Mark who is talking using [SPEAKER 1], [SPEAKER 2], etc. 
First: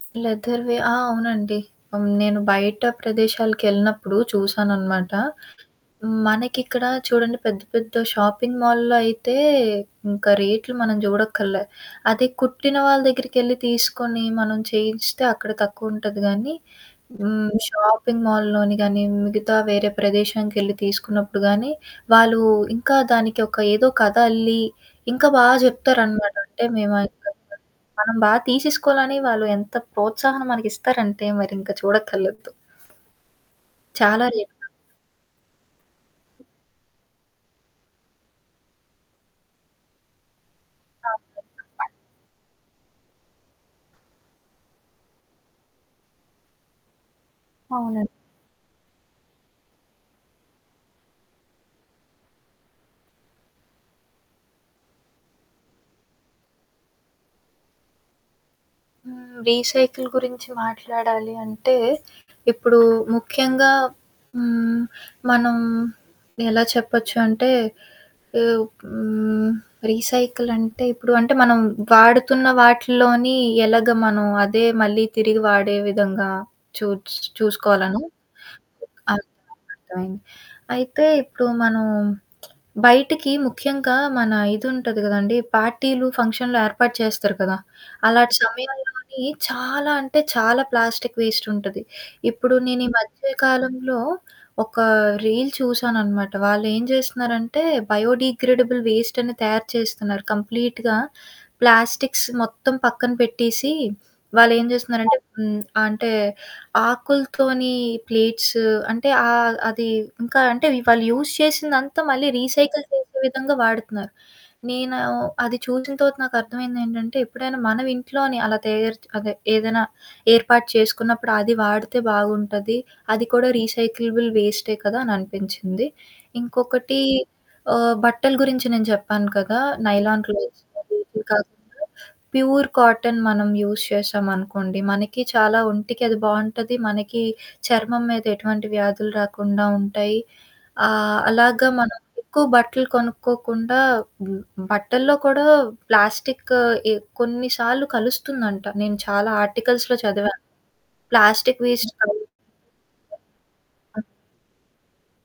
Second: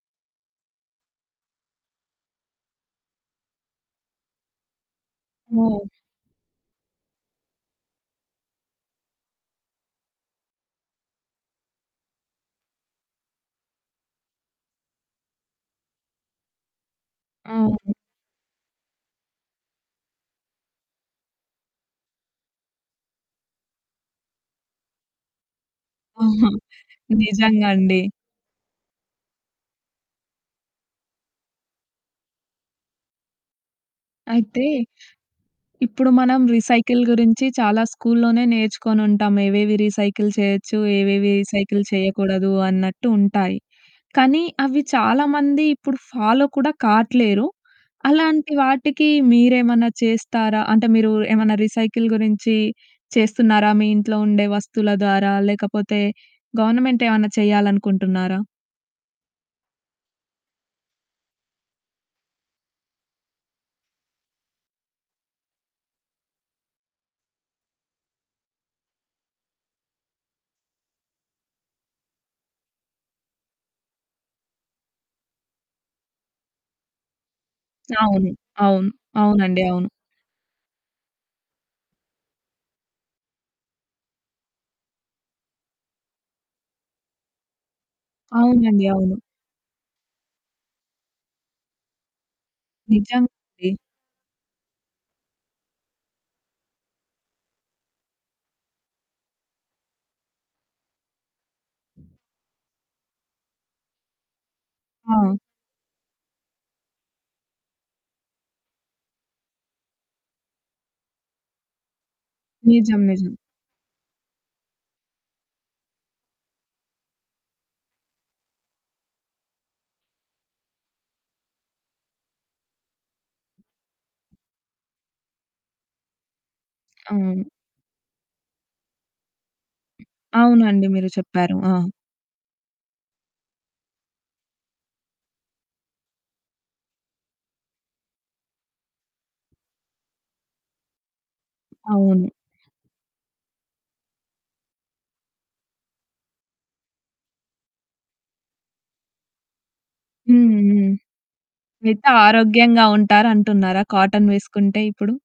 [SPEAKER 1] లెదర్‌వే. ఆ! అవునండి. ఆహ్, హ్మ్, నేను బయట ప్రదేశాలకెళ్ళినప్పుడు చూశాననమాట.
[SPEAKER 2] హ్మ్.
[SPEAKER 1] మనకిక్కడా చూడండి పెద్ద పెద్ద షాపింగ్ మాల్‌లో అయితే ఇంక రేట్లు మనం జూడక్కర్లే. అదే కుట్టిన వాళ్ళ దగ్గరికెళ్లి తీసుకొని, మనం చేయించెస్తే అక్కడ తక్కువుంటది గానీ, హ్మ్,
[SPEAKER 2] అవును.
[SPEAKER 1] షాపింగ్ మాల్‌లోని గానీ, మిగతా వేరే ప్రదేశాముకెళ్ళి తీసుకున్నప్పుడు గానీ, వాళ్ళూ ఇంకా దానికి ఒక ఏదో కథ అల్లి, ఇంకా బా జెప్తారనమాట. అంటే, మేవయి [unintelligible]
[SPEAKER 2] నిజంగా అండి.
[SPEAKER 1] మనం బా తీసేసుకోవాలని వాళ్ళు ఎంత ప్రోత్సాహన మనకిస్తరంటే, మరింక చూడక్కర్లేదు. చాలా రేట్లు
[SPEAKER 2] అయితే, ఇప్పుడు మనం రీసైకిల్ గురించి చాలా స్కూల్‌లోనే నేర్చుకొనుంటాం ఏవేవి రీసైకిల్ చెయొచ్చు, ఏవేవి రీసైకిల్
[SPEAKER 1] [unintelligible]
[SPEAKER 2] చెయ్యకూడదు అన్నట్టు ఉంటాయి, కానీ అవి చాలామంది ఇప్పుడు ఫాలో కూడా కాట్లేరు.
[SPEAKER 1] అవునండి.
[SPEAKER 2] అలాంటి వాటికి మీరేమన్నా చేస్తారా? అంటే, మీరూ ఏమన్నా రీసైకిల్ గురించి చేస్తున్నారా మీ ఇంట్లో ఉండే వస్తువుల ద్వారా? లేకపోతే గవర్నమెంటేవన్నా చెయ్యాలనుకుంటున్నారా?
[SPEAKER 1] హ్మ్, రీసైకిల్ గురించి మాట్లాడాలి అంటే, ఇప్పుడూ ముఖ్యంగా హ్మ్, మనం ఎలా చెప్పచ్చు అంటే, ఎవ్ హ్మ్, రీసైకిలంటే ఇప్పుడు అంటే, మనం వాడుతున్న వాటిలోని ఎలాగ మనం అదే మళ్ళీ తిరిగి వాడే విధంగా చూట్స్ చూసుకోవాలను.
[SPEAKER 2] అవును. అవును.
[SPEAKER 1] అవును.
[SPEAKER 2] అవునండి. అవును.
[SPEAKER 1] నాకర్ధమైంది. అయితే, ఇప్పుడూ మనం బయిటికి ముఖ్యంగా మన ఇదుంటది గదండీ పార్టీలు, ఫంక్షన్లు ఏర్పాటు చేస్తారు కదా! అలాటి
[SPEAKER 2] అవునండి.
[SPEAKER 1] సమయాల్లోని
[SPEAKER 2] అవును.
[SPEAKER 1] చాలా అంటే చాలా ప్లాస్టిక్ వేస్టుంటది. ఇప్పుడు నేను ఈ మధ్య
[SPEAKER 2] నిజమండి.
[SPEAKER 1] కాలంలో ఒకా రీల్ చూసాననమాట. వాళ్ళు ఏం జేస్తన్నారంటే, బయోడీగ్రేడబుల్ వేస్టని తయారు చేస్తున్నారు. కంప్లీట్‌గా ప్లాస్టిక్స్ మొత్తం పక్కన పెట్టేసీ, వాళ్ళేం జేస్తున్నారంటే.
[SPEAKER 2] ఆ!
[SPEAKER 1] హ్మ్, అంటే, ఆకులతోనీ ప్లేట్స్ అంటే, ఆహ్, అది ఇంకా అంటే, వి వాళ్ళు యూజ్ చేసిందంతా మళ్ళీ రీసైకిల్
[SPEAKER 2] నిజం.
[SPEAKER 1] చేసే
[SPEAKER 2] నిజం.
[SPEAKER 1] విధంగా వాడతున్నారు. నేనూ అది చూసిన తర్వాత నాకర్థమైందేంటంటే, ఎప్పుడైనా మనవింట్లోనే అలా తయారు చ్ అదే ఏదైనా ఏర్పాటు చేసుకున్నప్పుడు అది వాడితే బాగుంటది, అది కూడా రీసైకలబుల్ వేస్టే కదా! అననిపించింది. ఇంకొకటి
[SPEAKER 2] అవును.
[SPEAKER 1] ఆహ్, బట్టల గురించి నేను చెప్పాను కదా! నైలాన్ క్లోత్స్
[SPEAKER 2] అవునండి.
[SPEAKER 1] అవి,
[SPEAKER 2] మీరు
[SPEAKER 1] ఇవి కాకుండా
[SPEAKER 2] చెప్పారు. ఆ!
[SPEAKER 1] ప్యూర్ కాటన్ మనం యూజ్ చేశామనుకోండి, మనకి చాలా ఒంటికది బావుంటది. మనకీ చర్మం మీద ఎటువంటి వ్యాధులు రాకుండా ఉంటాయి. ఆహ్, అలాగ మనం
[SPEAKER 2] అవును.
[SPEAKER 1] ఎక్కువ బట్టలు కొనుక్కోకుండా, హ్మ్, హ్మ్, బట్టల్లో కూడా ప్లాస్టిక్ ఎ కొన్ని సార్లు కలుస్తుందంట. నేను చాలా ఆర్టికల్స్‌లో చదివాను.
[SPEAKER 2] హ్మ్. హ్మ్.
[SPEAKER 1] ప్లాస్టిక్ వేస్ట్
[SPEAKER 2] మిగత
[SPEAKER 1] కానీ
[SPEAKER 2] ఆరోగ్యంగా ఉంటారంటున్నారా
[SPEAKER 1] ఆ!
[SPEAKER 2] కాటన్ వేసుకుంటే ఇప్పుడు?